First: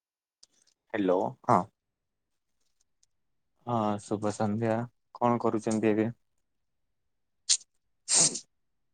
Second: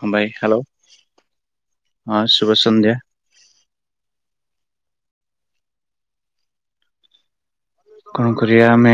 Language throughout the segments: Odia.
ହଁ ଭାଇ ହାଲୋ। ହ୍ୟାଲୋ ହଁ। ହଁ ଶୁଭ ସନ୍ଧ୍ୟା। ହଁ ଶୁଭ ସନ୍ଧ୍ୟା କଣ କରୁଚନ୍ତି ଏବେ। କଣ କରିବା ଆମେ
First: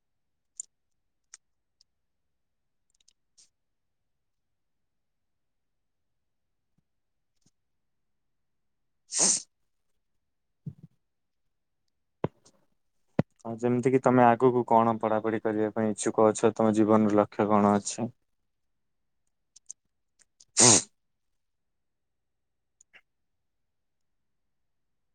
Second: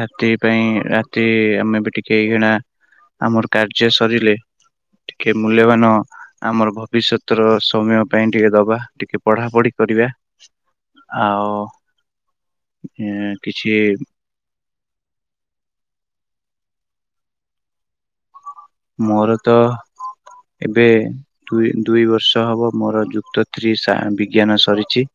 ରାତି ପାଇଁ ରାତି ଆମେ ବି ଟିକେ ଏଇଖିଣା ଆମର କାର୍ଯ୍ୟ ସରିଲେ ଟିକେ ମୂଲ୍ୟବାନ ଆମର ଭବିଷ୍ୟତ ର ସୋମ୍ୟ ପାଇଁ ଟିକେ ଦବା। ଟିକେ ପଢ଼ାପଢ଼ି କରିବା ଆଉ ଏଁ, ଆଉ କିଛି ଯେମିତି କିି ତମେ ଆଗକୁ କଣ ପଢାପଢି କରିବା ପାଇଁ ଇଚ୍ଛୁକ ଅଛ ତମ ଜୀବନର ଲକ୍ଷ୍ୟ କଣ ଅଛି। ମୋର ତ ଏବେ ଦୁଇ ଦୁଇ ବର୍ଷ ହବ ମୋର ଯୁକ୍ତ ଥ୍ରୀ ସା ବିଜ୍ଞାନ ସରିଚି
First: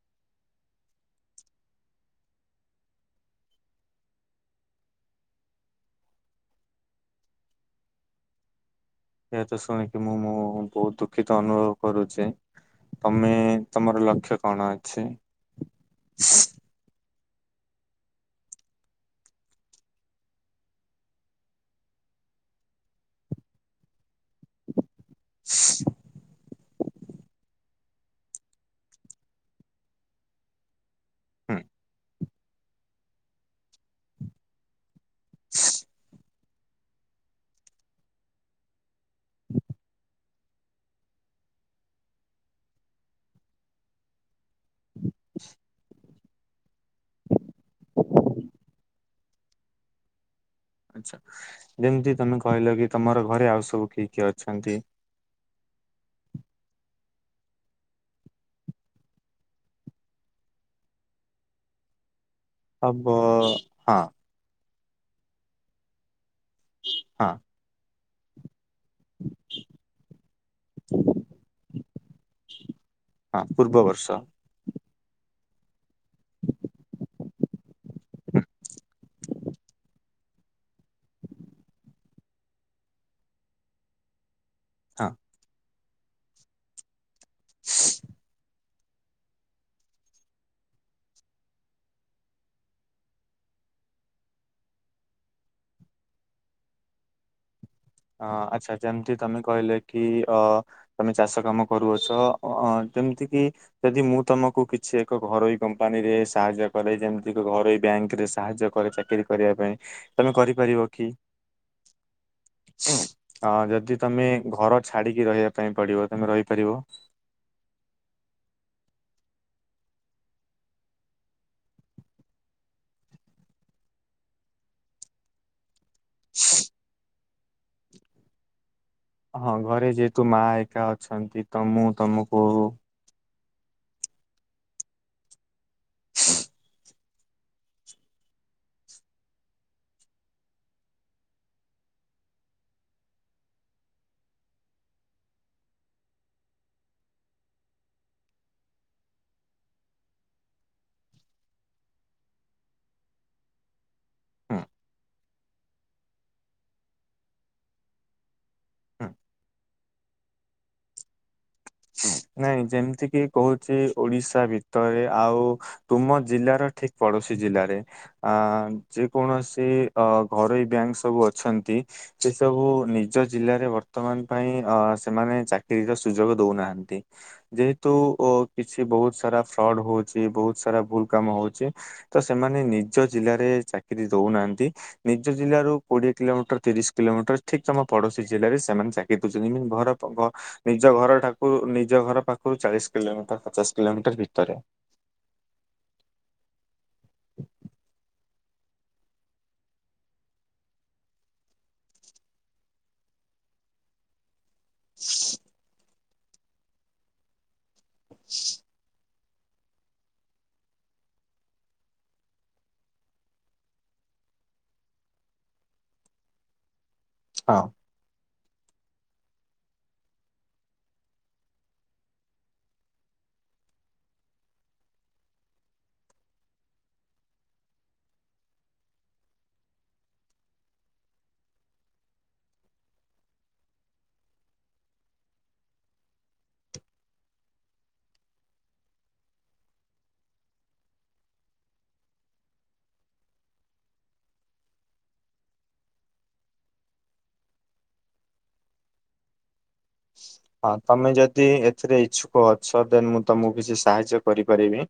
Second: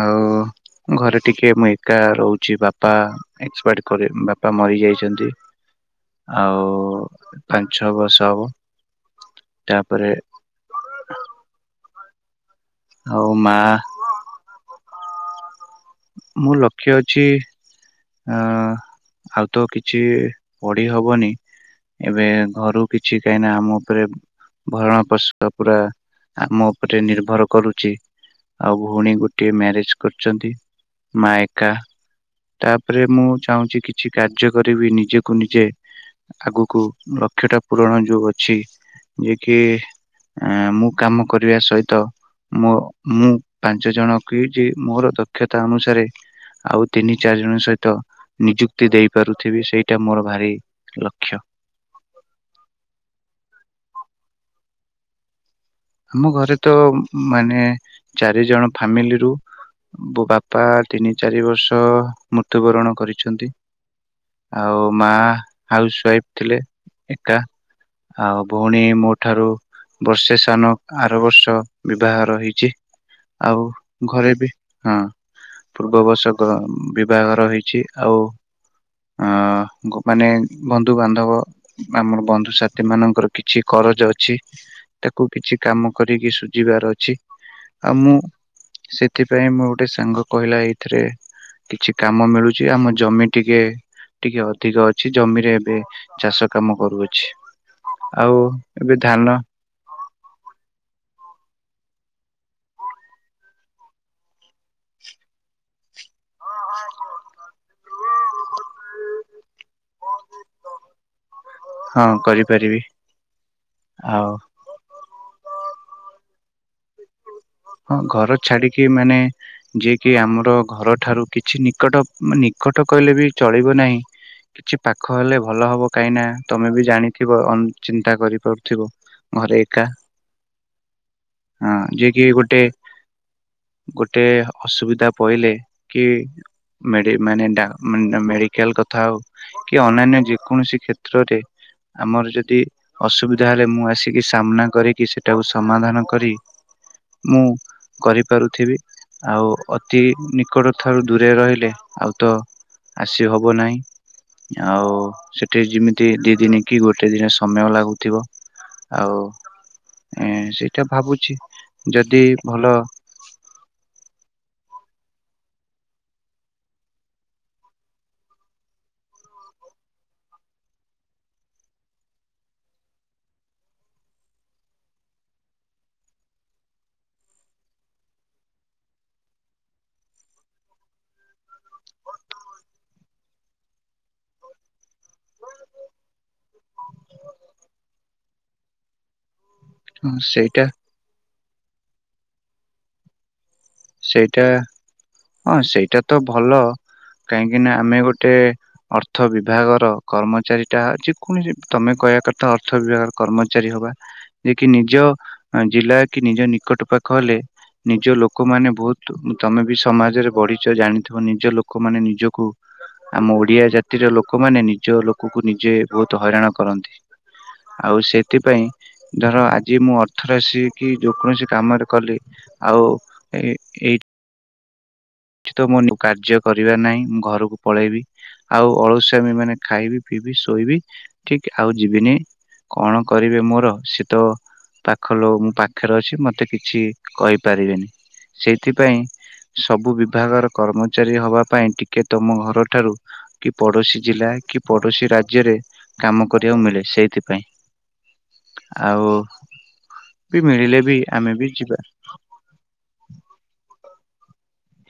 ଆ [inaudible] ଘରେ ଟିକେ ମୁଁ ଏକା ରହୁଚି ବାପା ଏକ୍ସପାଏଡ କରି ବାପା ମରି ଯାଇଚନ୍ତି ଆଉ ପାଞ୍ଛ ବର୍ଷ ହବ। ଏହା ତ ଶୁଣିକି ତାପରେ ମୁଁ ମୁଁ ବହୁ ଦୁଃଖିତ ଅନୁଭବ କରୁଚି। ଆଉ ତମେ ମା ତର ଲକ୍ଷ୍ୟ କଣ ଅଛି। ମୁଁ ଲକ୍ଷ୍ୟ ଅଛି ଅଁ ଆଉ ତ କିଛି ପଢି ହବନି। ଏବେ ଘରୁ କିଛି କାହିଁ ନା ଆମ ଉପରେ ଭରଣ ପୋଶଣ ପୁରା ଆମ ଉପରେ ନିର୍ଭର କରୁଚି ଆଉ ଭଉଣୀ ଗୋଟିଏ ମ୍ୟାରେଜ କରୁଚନ୍ତି। ମା ହୁଁ ଏକା ତାପରେ ମୁଁ ଚାହୁଁଚି କିଛି କାର୍ଯ୍ୟ କରିବି ନିଜେ କୁ ନିଜେ ଆଗକୁ ଲକ୍ଷ୍ୟ ଟା ପୂରଣ ଯୋଉ ଅଛି ଯିଏ କି ଆଁ ମୁଁ କାମ କରିବା ସହିତ ମୋ ମୁଁ ପାଞ୍ଚ ଜଣ କି ଯେ ମୋର ଦକ୍ଷତା ଅନୁଶା ସାରେ ଆଉ ତିନି ଚାରି ଜଣଙ୍କ ସହିତ ନିଯୁକ୍ତି ଦେଇପାରୁଥିବି ସେଇଟା ମୋର ଭାରି ଆଛା ଲକ୍ଷ୍ୟ ଯେମିତି ତମେ କହିଲ କି ତମର ଘରେ ଆଉ ସବୁ କିଏ କିଏ ଅଛନ୍ତି। ଆମ ଘରେ ତ ମାନେ ଚାରି ଜଣ ଫାମିଲିରୁ ମୋ ବାପା ତିନି ଚାରି ବର୍ଷ ମୃତ୍ୟୁବରଣ ହବ କରିଛନ୍ତି। ହଁ ଆଉ ମା ହାଉସ ୱାଇଫ ଥିଲେ ହଁ ଏକା। ଆଉ ଭଉଣୀ ମୋ ଠାରୁ ବର୍ଷେ ସାନ। ଆର ବର୍ଷ ବିବାଘର ହେଇଛି ହଁ ଆଉ ପୂର୍ବ ବର୍ଷ ଘରେ ବି ହଁ ପୂର୍ବବର୍ଶ କ ବିବାହର ହେଇଛି ଆଉ ଅ ଗୋ ମାନେ ବନ୍ଧୁବାନ୍ଧବ ଆମର ବନ୍ଧୁସାଥି ମାନଙ୍କର କିଛି କରଜ ଅଛି। ହଁ ତାକୁ କିଛି କାମ କରିକି ସୁଝିବାର ଅଛି ଆଉ ମୁଁ ସେଥିପାଇଁ ମୁଁ ଗୋଟେ ସାଙ୍ଗ କହିଲା ଏଇଥିରେ କିଛି କାମ ମିଳୁଛି ଆମ ଜମି ଟିକେ ଟିକେ ଅଧିକ ଅଛି ଜମିରେ ଏବେ ଚାଷ କାମ କରୁଅଛି। ଅ ଆଉ ଆଚ୍ଛା ଏବେ ଯେମିତି ଧାନ ତମେ କହିଲେ କି ଅ ତମେ ଚାଷ କାମ କରୁଅଛ ଅ ଯେମିତି କିି ଯଦି ମୁଁ ତମକୁ କିଛି ଏକ ଘରୋଇ କମ୍ପାନୀରେ ସାହାଯ୍ୟ କରେ ଯେମିତି ଏକ ଘରୋଇ ବ୍ୟାଙ୍କ ରେ ସାହାଯ୍ୟ କରେ ଚାକିରି କରିବା ପାଇଁ ତମେ କରିପାରିବ କି? ହଁ କରିିବ। ହଁ ଯଦି ତମେ ଘର ଛାଡିକି ରହିବା ପାଇଁ ପଡିବ ତମେ ରହିପାରିବ। ହଁ ଘର ଛାଡିକି ମାନେ ଯିଏକି ଆମର ଘରଠାରୁ କିଛି ନିକଟ ନିକଟ କହିଲେ ବି ଚଳିବ ନାହିଁ କିଛି ପାଖ ହେଲେ ଭଲ ହବ କାହିଁ ନା ତମେ ବି ଜାଣିଥିବ ଚିନ୍ତା କରିପାରୁଥିବ। ହଁ ଘରେ ଯେହେତୁ ମା ଏକା ଅଛନ୍ତି ତ ହଁ ମୁଁ ଯିଏ କିି ତମକୁ ଗୋଟେ ଗୋଟେ ଅସୁବିଧା ପଇଲେ କି ମେଡି ମାନେ ମେଣ୍ଡା ମେଡିକାଲ କଥା ହଉ କି ଅନ୍ୟନ୍ୟ ଯେ କୌଣସି କ୍ଷେତ୍ରରେ ଆମର ଯଦି ଅସୁବିଧା ହେଲେ ମୁଁ ଆସିକି ସାମ୍ନା କରିକି ସେଟାକୁ ସମାଧାନ କରି ମୁଁ କରିପାରୁଥିବି ଆଉ ଅତି ନିକଟ ଠାରୁ ଦୂରେ ରହିଲେ ଆଉ ତ ଆସି ହବ ନାହିଁ। ହୁଁ ଆଉ ସେ ଗୋଟେ ଯେମିତି ଦି ଦିନ କି ଗୋଟେ ଦିନ ସମୟ ଲାଗୁଥିବ ହୁଁ ଆଉ ହଁ ସେଇଟା ଭାବୁଛି। ଯଦି ନାଇଁ ଭଲ ଯେମିତି କିି କହୁଛି ଓଡିଶା ଭିତରେ ଆଉ ତୁମ ଜିଲ୍ଲାର ଠିକ ପଡୋଶୀ ଜିଲ୍ଲାରେ ଅ ଯେ କୌଣସି ଅ ଘରୋଇ ବ୍ୟାଙ୍କ ସବୁ ଅଛନ୍ତି ସେ ସବୁ ନିଜ ଜିଲ୍ଲାରେ ବର୍ତ୍ତମାନ ପାଇଁ ଅ ସେମାନେ ଚାକିରିର ସୁଯୋଗ ଦଉନାହାନ୍ତି। ଯେହେତୁ ଓ କିଛି ବହୁତ ସାରା ଫ୍ରଡ ହଉଛି ବହୁତ ସାରା ଭୁଲ କାମ ହଉଛି ତ ସେମାନେ ନିଜ ଜିଲ୍ଲାରେ ଚାକିରୀ ଦଉନାହାନ୍ତି। ନିଜ ଜିଲ୍ଲାରୁ କୋଡିଏ କିଲୋମିଟର ତିରିଶ କିଲୋମିଟର ଠିକ ତମ ପଡୋଶୀ ଜିଲ୍ଲାରେ ସେମାନେ ଚାକି ଦଉଛନ୍ତି। ଏମିତି ଭ ସେଇଟା ନିଜ ଘର ଠାକୁ ନିଜ ଘର ପାଖରୁ ଚାଳିଶ କିଲୋମିଟର ପଚାଶ କିଲୋମିଟର ସେଇଟା ଭିତରେ ହଁ ସେଇଟା ତ ଭଲ କାହିଁକି ନା ଆମେ ଗୋଟେ ଅର୍ଥ ବିଭାଗର କର୍ମଚାରୀ ଟା ଯେକୌଣସି ତମେ କହିବା କଥା ଅର୍ଥ ବିଭାଗ କର୍ମଚାରୀ ହବା। ଯେ କି ନିଜ ଜିଲ୍ଲା କି ନିଜ ନିକଟ ପାଖ ହେଲେ ନିଜ ଲୋକମାନେ ବହୁତ ତମେ ବି ସମାଜରେ ବଢିଛ ଜାଣିଥିବ ନିଜ ଲୋକମାନେ ନିଜକୁ ଆମ ଓଡିଆ ଜାତିର ଲୋକମାନେ ନିଜ ଲୋକକୁ ନିଜେ ବହୁତ ହଇରାଣ କରନ୍ତି। ହଁ। ଆଉ ସେଥିପାଇଁ ଧର ଆଜି ମୁଁ ଅର୍ଥର ଆସ କିି ଯେକୌଣସି କାମରେ କଲି ଆଉ [unintelligible] କି ତ ମୁଁ କାର୍ଯ୍ୟ କରିବା ନାହିଁ ମୁଁ ଘରକୁ ପଳେଇବି। ଆଉ ଅଳଶୁଆମି ମାନେ ଖାଇବି ପିଇବି ଶୋଇବି ଠିକ ଆଉ ଯିବିନି। କଣ କରିବେ ମୋର ସେ ତ ପାଖ ଲୋମ ପାଖରେ ଅଛି ମତେ କିଛି କହିପାରିବେନି। ସେଇଥିପାଇଁ ସବୁ ବି ଭାଗର କର୍ମଚାରୀ ହବା ପାଇଁ ଟିକେ ତମ ଘରଠାରୁ କି ପଡୋଶୀ ଜିଲ୍ଲା କି ପଡୋଶୀ ରାଜ୍ୟରେ କାମ କରିବାକୁ ମିଳେ ସେଇଥିପାଇଁ। ଆଉ ବି ମିଳିଲେ ବି ଆମେ ବି ଯିବା। ପଛ ଦେନ୍ ମୁଁ ତମକୁ କିଛି ସାହାଯ୍ୟ କରିପାରିବି।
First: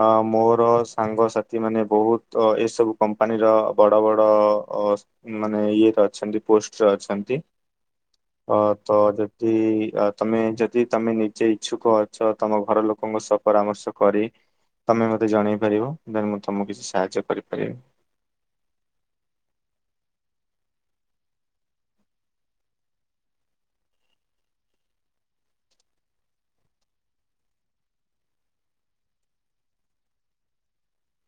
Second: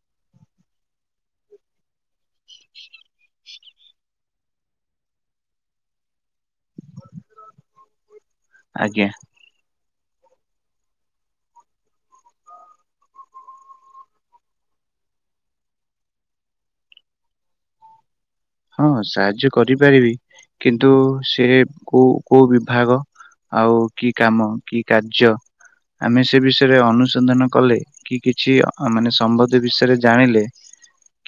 ହଁ ମୋର ସାଙ୍ଗସାଥି ମାନେ ବହୁତ ଏସବୁ କମ୍ପାନୀର ବଡ଼ ବଡ଼ ଅ ମାନେ ଇଏରେ ଅଛନ୍ତି ପୋଷ୍ଟରେ ଅଛନ୍ତି। ଅ ଆଜ୍ଞା। ତ କି ତମେ ଯଦି ତମେ ନିଜେ ଇଛୁକ ଅଛ ତମ ଘର ଲୋକଙ୍କ ସହ ପରାମର୍ଶ କରି ତମେ ମତେ ଜଣେଇ ପାରିବ ଦେନ୍ ମୁଁ ତମକୁ କିଛି ସାହାଯ୍ୟ କରିପାରିବି। ହଁ ସାହାଯ୍ୟ କରିପାରିବି କିନ୍ତୁ ସେ କୋଉ କୋଉ ବିଭାଗ? ଆଉ କି କାମ କି କାର୍ଯ୍ୟ ଆମେ ସେ ବିଷୟରେ ଅନୁସନ୍ଧାନ କଲେ କି କିଛି ଅ ମାନେ ସମତେ ଏ ବିଷୟରେ ଜାଣିଲେ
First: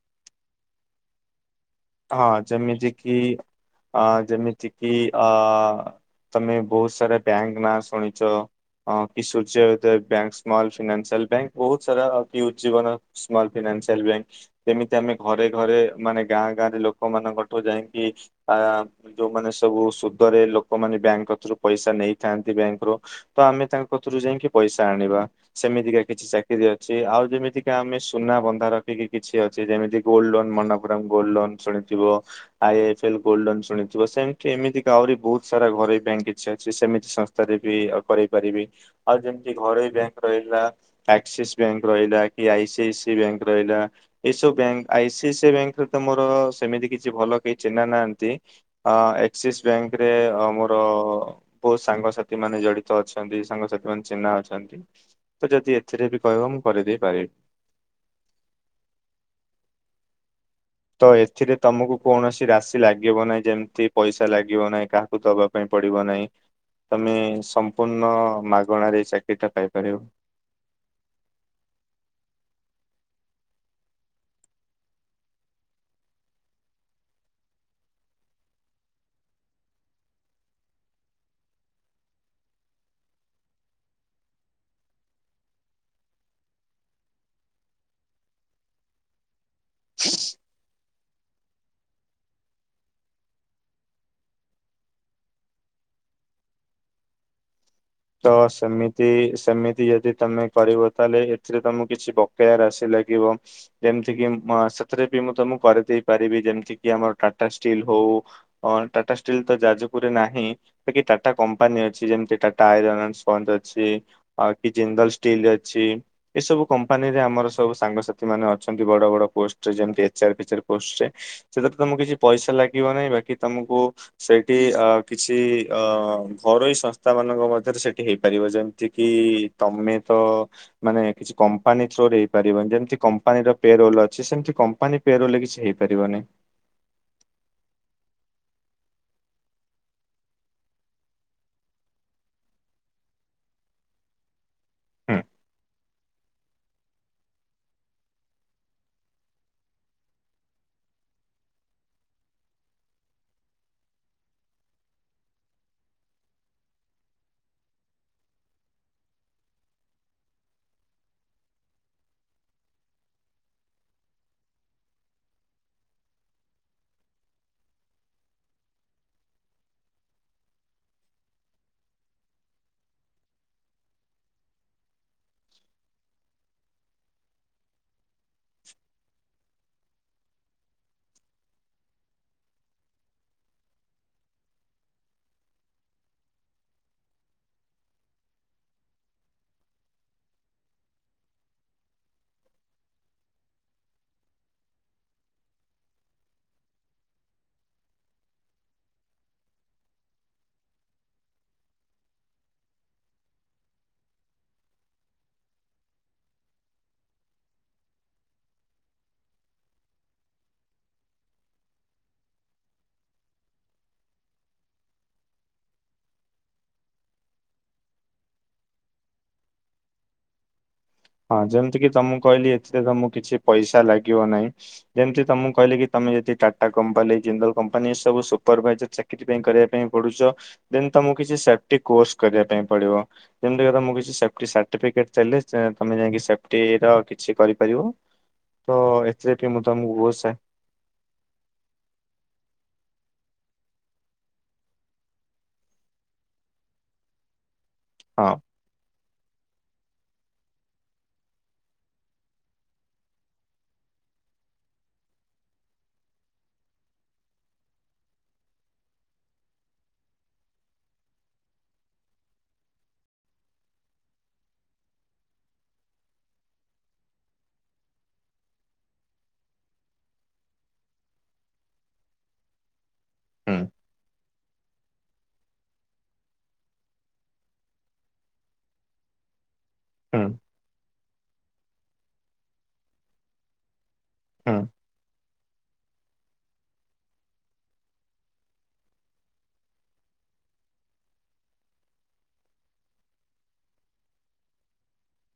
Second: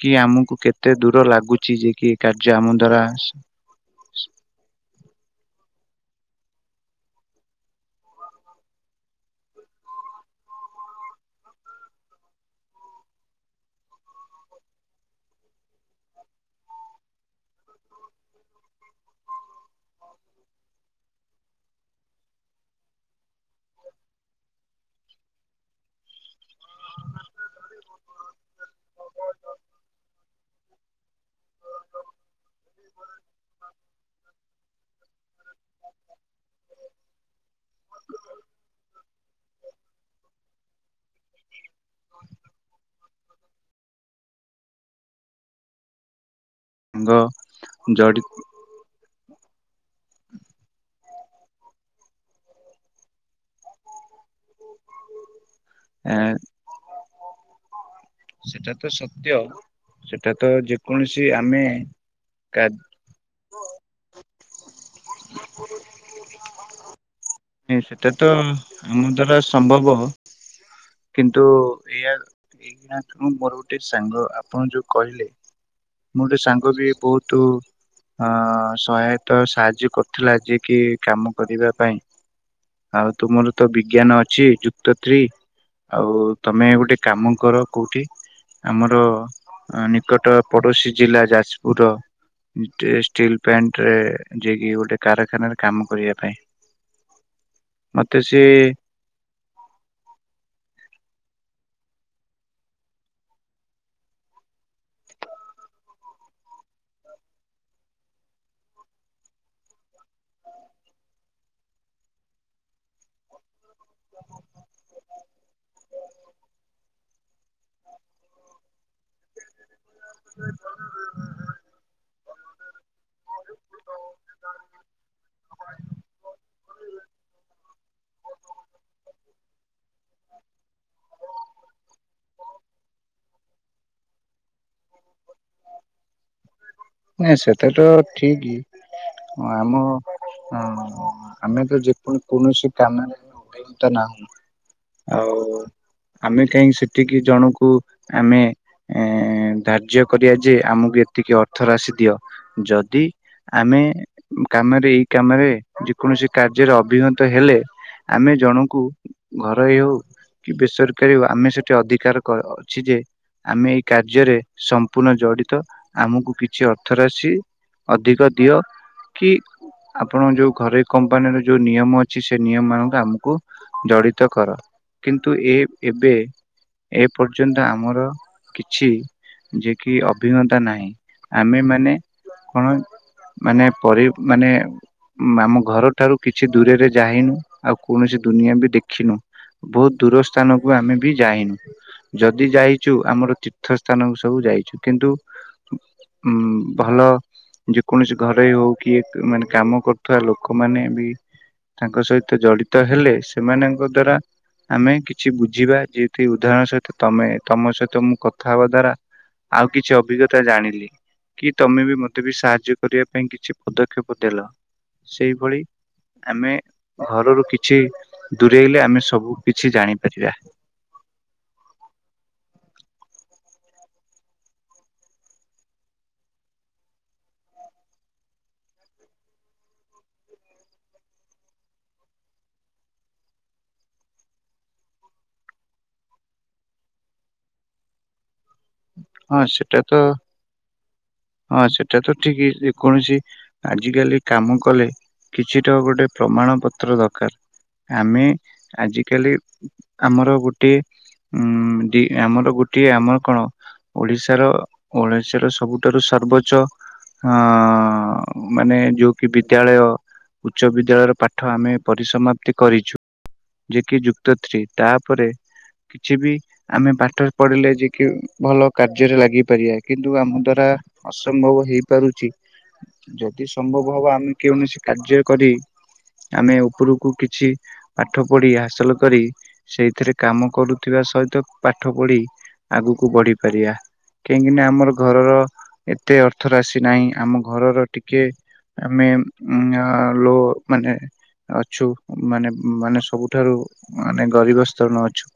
କି ଆମକୁ କେତେ ଦୂର ରାଗୁଚି ଯେ କି ହଁ କାର୍ଯ୍ୟ ଆମ ଯେମିତି ଦ୍ଵାରା କିି ଅ ସାଙ୍ଗ ଯେମିତି କିି ଅ ତମେ ବୋହୁତ ସାରା ବ୍ୟାଙ୍କ ନାଁ ଶୁଣିଚ ହଁ କି Surya Uday bank small financial bank ବୋହୁତ ସାରା [unintelligible] ସ୍ମଲ୍ ଫିନାନ୍ସିଆଲ ବ୍ୟାଙ୍କ ଯେମିତି ଆମେ ଘରେ ଘରେ ମାନେ ଗାଁ ଗାଁ ଲୋକମାନଙ୍କଠୁ ଯାଇଁକି ଆ ଯୋଉମାନେ ସବୁ ସୁଧରେ ଲୋକମାନେ ବ୍ୟାଙ୍କ କତିରୁ ପଇସା ନେଇଥାନ୍ତି ବ୍ୟାଙ୍କର ତ ଆମେ ତାଙ୍କ କତିରୁ ଯାଇଁକି ପଇସା ଆଣିବା ସେମିତିକା କିଛି ଚାକିରି ଅଛି ଆଉ ଯେମିତିକା ଆମେ ସ୍ ସୁନା ବନ୍ଧା ରଖିକି କିଛି ଅଛି ଯେମିତି gold loan Manappuram gold loan ଶୁଣିିଥିବ। I H L gold loan ଶୁଣିଥିବ ସେମତି ଏମିତିକା ଆହୁରି ବୋହୁତ ସାରା ଘରୋଇ ବ୍ୟାଙ୍କ କିଛି ଅଛି ସେମିତି ସନ୍ ସ୍ଥାରେ ବି ଆଉ କରେଇ ପାରିବି ଆଉ ଯେମତି ଘରୋଇ ବ୍ୟାଙ୍କ ରହିଲା ଆକ୍ସିସ୍ ବ୍ୟାଙ୍କ ରହିଲା କି I C I C bank ରହିଲା ଏ ସବୁ ବ୍ୟାଙ୍କ ଆଇ ସି ଆଇ ସ ବ୍ୟାଙ୍କରେ ତ ମୋର ଏମିତି କିଛି ଭଲ କେହି ଚିହ୍ନା ଜଡି ନାହାନ୍ତି ଅ ଆକ୍ସିସ୍ ବ୍ୟାଙ୍କରେ ଅ ମୋର ବୋହୁତ ସାଙ୍ଗସାଥି ମାନେ ଜଡିତ ଅଛନ୍ତି ସାଙ୍ଗସାଥି ମାନେ ଚିହ୍ନା ଅଛନ୍ତି ତ ଯଦି ଏ ଏଥିରେ ବି କହିବ ମୁଁ କରେଇ ଦେଇପାରିବି। ସେଟା ତ ସତ୍ୟ ସେଟା ତ ଯେ ତ ଏଥିରେ ତମକୁ କୌଣସି ରାଶି ଲା ଗିବ ନାହିଁ ଯେମତି ପଇସା ଲାଗିବ ନାହିଁ କାହାକୁ ଦବା ପାଇଁ ପଡିବ ନାହିଁ ତମେ ସ ସେଟା ସମ୍ପୂର୍ଣ୍ଣ ତ ଆମ ମାଗଣାରେ ଏଇ ଦ୍ଵାରା ଚାକିରିଟା ସମ୍ଭବ ପାଇପାରିବ। କିନ୍ତୁ ଏଇଆ ଏଇଖିଣାଠୁ ମୋର ଗୋଟେ ସାଙ୍ଗ ଆପଣ ଯୋଉ କହିଲେ ମୋର ଗୋଟେ ସାଙ୍ଗ ବି ବୋହୁତୁ ହଁ ସହାୟତ ସାହାଯ୍ୟ କରୁଥିଲା ଆ ଯିଏ କି କାମ କରିବା ପାଇଁ। ଆଉ ତୁମର ତ ବିଜ୍ଞାନ ଅଛି ଯୁକ୍ତ ଥ୍ରୀ ଆଉ ତମେ ଗୋଟେ କାମ କର କୋଉଠି ଆମର ଅ ନିକଟ ପଡୋଶୀ ଜିଲ୍ଲା ଯାଜପୁରର ଇଷ୍ଟ୍ରେ ଷ୍ଟିଲ୍ ପ୍ଲାଣ୍ଟରେ ଯାଇକି ଗୋଟେ କାରଖାନାରେ କାମ କରିବା ପାଇଁ। ମତେ ତ ସିଏ ସେମି ତି ସେମିତି ଯଦି ତମେ କରିବ ତାହେଲେ ଏଥିରେ ତମକୁ କିଛି ବକେୟ ରାଶି ଲାଗିବ। ଯେମତି କିି ମ ସେଥିରେ ବି ମୁଁ ତମକୁ କରେଇ ଦେଇ ପାରିବି ଯେମତି କି ଆମର ଟାଟା ଷ୍ଟିଲ୍ ହୋଉ ହଁ ଟାଟା ଷ୍ଟିଲ୍ ତ ଯାଜପୁରରେ ନାହିଁ ବାକି ଟାଟା କମ୍ପାନୀ ଅଛି ଯେମତି ଟା ଟାୟାରନ୍ ଆନ ସ୍ପନ୍ଦ ଅଛି ଆଉ କି ଜନ୍ଦଲ ସ୍ ଷ୍ଟିଲ ଅଛି ଏସବୁ କମ୍ପାନୀରେ ଆମର ସବୁ ସାଙ୍ଗସାଥି ମାନେ ଅଛନ୍ତି ବଡ ବଡ ପୋଷ୍ଟରେ ଯେମ ଏଚ୍ ଆର୍ ଫେଚ୍ ଆର୍ ସେଥିରେ ତମକୁ କିଛି ପଇସା ଲାଗିବ ନାହିଁ ବାକି ତମକୁ ସେଇଠି ଅ କିଛି ଅ ଘରୋଇ ସଂସ୍ଥା ମା ନଙ୍କ ମଧ୍ୟରେ ସେଠି ହେଇପାରିବ ଯେମତି କି ତମେ ତ ମାନେ କିଛି କମ୍ପାନୀ ଥ୍ରୋରେ ହେଇପାରିବ ଯେମତି କମ୍ପାନୀର ପେ ରୋଲ ଅଛି ସେମତି କମ୍ପାନୀ ପେ ରୋଲରେ କିଛି ହେଇ ପାରିବନେଇ। ନାଇଁ ସେଟା ତ ଠିକି ହଁ ଆମ ଅଁ ଆମେ ତ ଯେ କୌଣ କୌଣସି କାମରେ ହୁଁ। ଆଉ ଆମେ କାଇଁ ସେଠିକି ଜଣକୁ ଆମେ ଏଁ ଧାର୍ଯ୍ୟ କରିବା ଯେ ଆମକୁ ଏତିକି ଅର୍ଥ ରାଶି ଦିଅ ଯଦି ଆମେ କାମରେ ଏଇ କାମରେ ଯେ କୌଣସି କାର୍ଯ୍ୟରେ ଅଭିଜ୍ଞତା ହେଲେ ଆମେ ଜଣକୁ ଘରୋଇ ହୋଉ କି ବେସରକାରୀ ଆମେ ସେଠି ଅଧିକାର କ ଅଛି ଯେ ଆମେ ଏଇ କାର୍ଯ୍ୟରେ ସମ୍ପୂର୍ଣ୍ଣ ଜଡିତ ଆମକୁ କିଛି ଅର୍ଥ ରାଶି ଅଧିକ ଦିଅ କି ଆପଣ ଯୋଉ ଘରୋଇ କମ୍ପାନୀରେ ଯୋଉ ନିୟମ ଅଛି ସେ ନିୟମମାନଙ୍କୁ ଆମକୁ ଜଡିତ କର କିନ୍ତୁ ଏ ଏବେ ଏ ପର୍ଯ୍ୟନ୍ତ ଆମର କିଛି ଯେ କିି ଅଭିଜ୍ଞତା ନାହିଁ। ଆମେ ମାନେ କଣ ମାନେ ପର ମାନେ ଆମ ଘରଠାରୁ କିଛି ଦୂରରେ ଯାାଇନୁ ଆଉ କୌଣସି ଦୁନିଆ ବି ଦେଖିନୁ। ବହୁତ ଦୂର ସ୍ଥାନକୁ ଆମେ ବି ଯାଇନୁ। ଯଦି ଯାଇଛୁ ଆମର ତୀର୍ଥ ସ୍ଥାନକୁ ସବୁ ଯାଇଛୁ। କିନ୍ତୁ ଉଁ ଭଲ ଯେ କୌଣସି ଘରେ ହଉ କି ମାନେ କାମ କରୁଥିବା ଲୋକମାନେ ବି ତାଙ୍କ ସହିତ ଜଡିତ ହେଲେ ସେମାନଙ୍କ ଦ୍ଵାରା ଆମେ କିଛି ବୁଝିବା ଯେ ଉଦାହରଣ ସହିତ ତମେ ତମ ସହିତ ମୁଁ କଥା ହବା ଦ୍ଵାରା ଆଉ କିଛି ଅଭିଜ୍ଞତା ଜାଣିଲି। କି ତମେ ବି ମତେ ବି ସାହାଯ୍ୟ କରିବା ପାଇଁ କିଛି ପଦକ୍ଷେପ ଦେଲ। ସେଇଭଳି ଆମେ ଘରରୁ କିଛି ଦୂରେଇଲେ ଆମେ ସବୁ କିଛି ଜାଣିପାରିବା। ହଁ ଯେମିତି କି ତମକୁ କହିଲି ଏଥିରେ ତମକୁ କିଛି ପଇସା ଲାଗିବ ନାହିଁ। ଯେମିତି ତମକୁ କହିଲେ କି ତମେ ଯଦି ଟାଟା କମ୍ପାନୀ ଜିନ୍ଦଲ କମ୍ପାନୀ ଏ ସବୁ ସୁପରଭାଇଜର ସେଥିପାଇଁ କରିବା ପାଇଁ ପଡୁଛ। ଦେ ତମକୁ କିଛି ସେଫଟି କୋର୍ସ କରିବା ପାଇଁ ପଡିବ ଯେମିତି ତମ କିଛି ସେ ସାର୍ଟିଫିକେଟ ଚା ସେ ତମେ ଯାଇକି ସେଫଟି ର କିଛି କରିପାରିବ। ତ ଏଥିରେ ହଁ ବି ମୁଁ ସେଟ ତ ତମକୁ ବହୁତ ସା ହଁ ସେଟା ତ ଠିକ ଯେ କୌଣସି ଆଜିକାଲି କାମ କଲେ। କିଛିଟା ଗୋଟେ ପ୍ରମାଣ ପତ୍ର ଦରକାର ଆମେ ହଁ ଆଜିକାଲି ଆମର ଗୋଟଏ ଉ ଆମର ଗୋଟିଏ ଆମର କଣ ଓଡିଶାର ଓଶାର ସବୁଠାରୁ ସର୍ବୋଚ୍ଚ ହ ମାନେ ଯୋଉ କି ବିଦ୍ୟାଳୟ ଉଚ୍ଚ ବିଦ୍ୟାଳୟର ପାଠ ଆମେ ପରିସମାପ୍ତି କରିଛୁ। ଯେଏ କିି ଯୁକ୍ତ ଥ୍ରୀ ତାପରେ କିଛି ବି ଆମେ ବାଟରେ ପଢିଲେ ଯେ କି ଭଲ କାର୍ଯ୍ୟରେ ଲାଗି ପାରିବା କିନ୍ତୁ ଆମ ଦ୍ଵାରା ଅସମ୍ଭବ ହେଇପାରୁଛି। ଯଦି ହୁଁ ସମ୍ଭବ ହବ। ଆମେ କେଉଁ କାର୍ଯ୍ୟ କରି ଆମେ ଉପରକୁ କିଛି ପାଠ ପଢି ହାସଲ କରି। ସେଇଥିରେ ହୁଁ କାମ କରୁଥିବା ସହିତ ପାଠ ପଢି ଆଗକୁ ବଢିପାରିବା। କାହିଁକି ହୁଁ ନା ଆମର ଘରର ଏତେ ଅର୍ଥ ରାଶି ନାହିଁ ଆମ ଘରର ଟିକେ ଆମେ ଲୋ ମାନେ ଅଛୁ ମାନେ ମାନେ ସବୁଠାରୁ ମାନେ ଗରିବ ସ୍ତରଣ ଅଛୁ।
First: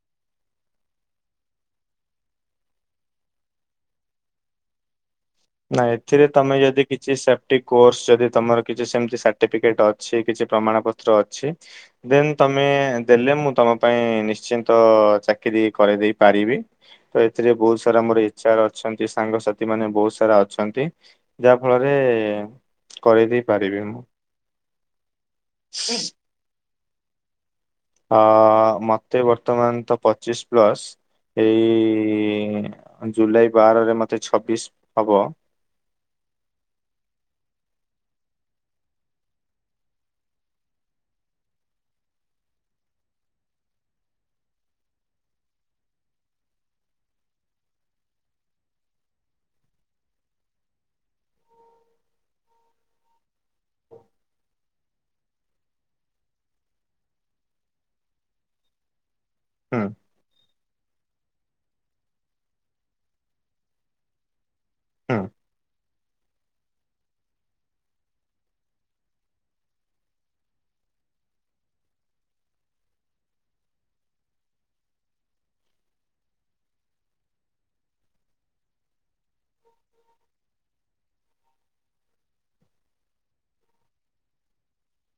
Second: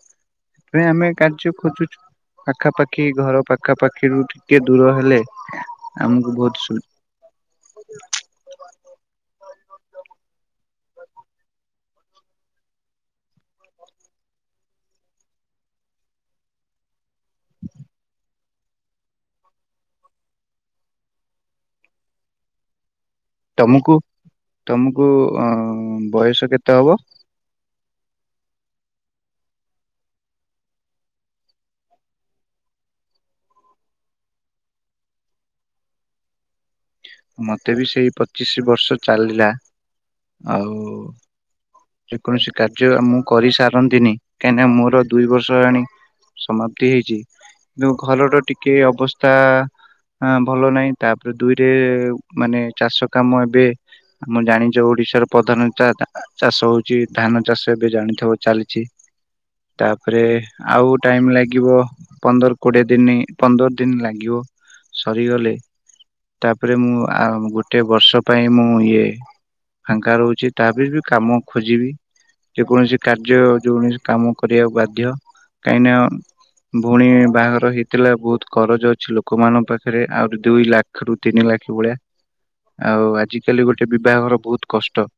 ଏଥିପ ଆମେ କାର୍ଯ୍ୟ ଖୋଜୁଛୁ। ପାଖାପାଖି ଘର ପାଖାପାଖିରୁ ଟିକେ ଦୂର ହେଲେ ନାଇଁ ଏଥିରେ ଆମକୁ ବହୁତ ତମେ ସୁ ଯଦି କି। କିଛି ସେଫଟି କୋର୍ଷ ଯଦି ତମର କିଛି ସେମିତି ସାର୍ଟିଫିକେଟ ଅଛି କିଛି ପ୍ରମାଣ ପତ୍ର ଅଛି। ଦେନ୍ ତମେ ଦେଲେ ମୁଁ ତମ ପାଇଁ ନିଶ୍ଚିନ୍ତ ଚାକିରି କରେଇ ଦେଇ ପାରିବି। ତ ଏଥିରେ ବହୁତ ସାରା ମୋର ଇଚଛାର ଅଛନ୍ତି। ସାଙ୍ଗସାଥି ମାନେ ବହୁତ ଅଛନ୍ତି। ଯାହା ଫଳରେ କରିଦେଇ ତମକୁ ତମକୁ ଅ ବୟସ କେତେ ହବ? ହ ମତେ ବର୍ତ୍ତମାନ ତ ପଚିଶ ପ୍ଲସ୍। ଏଇ ଜୁଲାଇ ବାରରେ ମୋତେ ଛବିଶ ହବ। ମତେ ବି ସେଇ ପଚିଶି ବର୍ଷ ଚାଲିଲା। ଆଉ ଯେ କୌଣସି କାର୍ଯ୍ୟ ମୁଁ କରିସାରନ୍ତିନି କାହିଁକିନା ନା ମୋର ଦୁଇ ବର୍ଷ ହେଲାଣି। ସମାପ୍ତି ହେଇଛି। କି ଘରର ଟିକେ ଅବସ୍ଥା ହଁ ଭଲ ନାହିଁ ତାପରେ ଦୁଇରେ ମାନେ ଚାଷ କାମ ଏବେ ମୁଁ ଜାଣିଛ ଓଡ଼ିଶାର ପ୍ରଧାନ ଟା ହେଲା। ଚାଷ ହୋଉଚି ଧାନ ଚାଷ ଏବେ ଜାଣିଥେବ ଚାଲିଛି ତା ରେ ଆଉ ଟାଇମ ଲାଗିବ ପନ୍ଦର କୋଡ଼ିଏ ଦିନି ପନ୍ଦର ଦିନ ଲାଗିବ। ସରିଗଲେ। ତାପରେ ମୁଁ ଆ ଗୋଟେ ବର୍ଷ ପାଇଁ ମୁଁ ଇଏ ଫାଙ୍କା ରୋହୁଛି [unintelligible] କାମ ଖୋଜିବି। ଯେକୌଣସି କାର୍ଯ୍ୟ ଯେକୌଣସି କାମ କରିବାକୁ ବାଧ୍ୟ କାହିଁକି ନା ଭୋଉଣୀ ବାହାଘର ହେଇଥିଲା ବୋହୁତ କରଜ ଅଛି ଲୋକୋ ମାନଙ୍କ ପାଖେରେ ଆହୁରି ଦୁଇ ଲା କ୍ଷ ରୁ ତିନି [unintelligible] ଭଳିଆ ଆଉ ଆଜିକାଲି ଗୋଟେ ବିବାଘର ବୋହୁତ କଷ୍ଟ।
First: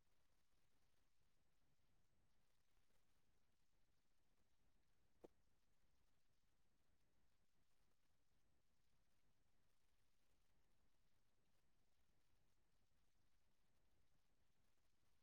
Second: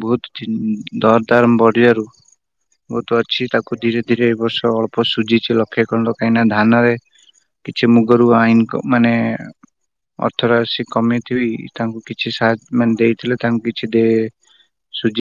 ବୋହୁତ [unintelligible] ଦର ଦାରମ୍ ବଢ଼ିବାରୁ। ବୋହୁତ ଅଛି ତାକୁ ଧୀରେ ଧୀରେ ଏ ବର୍ଷ ଅଳ୍ପ ସୁଜିଚି ଲକ୍ଷେ [unintelligible] କାହିଁକି ନା ଧାନରେ କିଛି ମୁଗରୁ ଆଇନ୍ କ ମାନେ ଅର୍ଥ ରାଶି କମେଇଥିବି ତାଙ୍କୁ କିଛି ସାହା ମାନେ ଦେଇଥିଲେ ତାଙ୍କୁ କିଛି [unintelligible]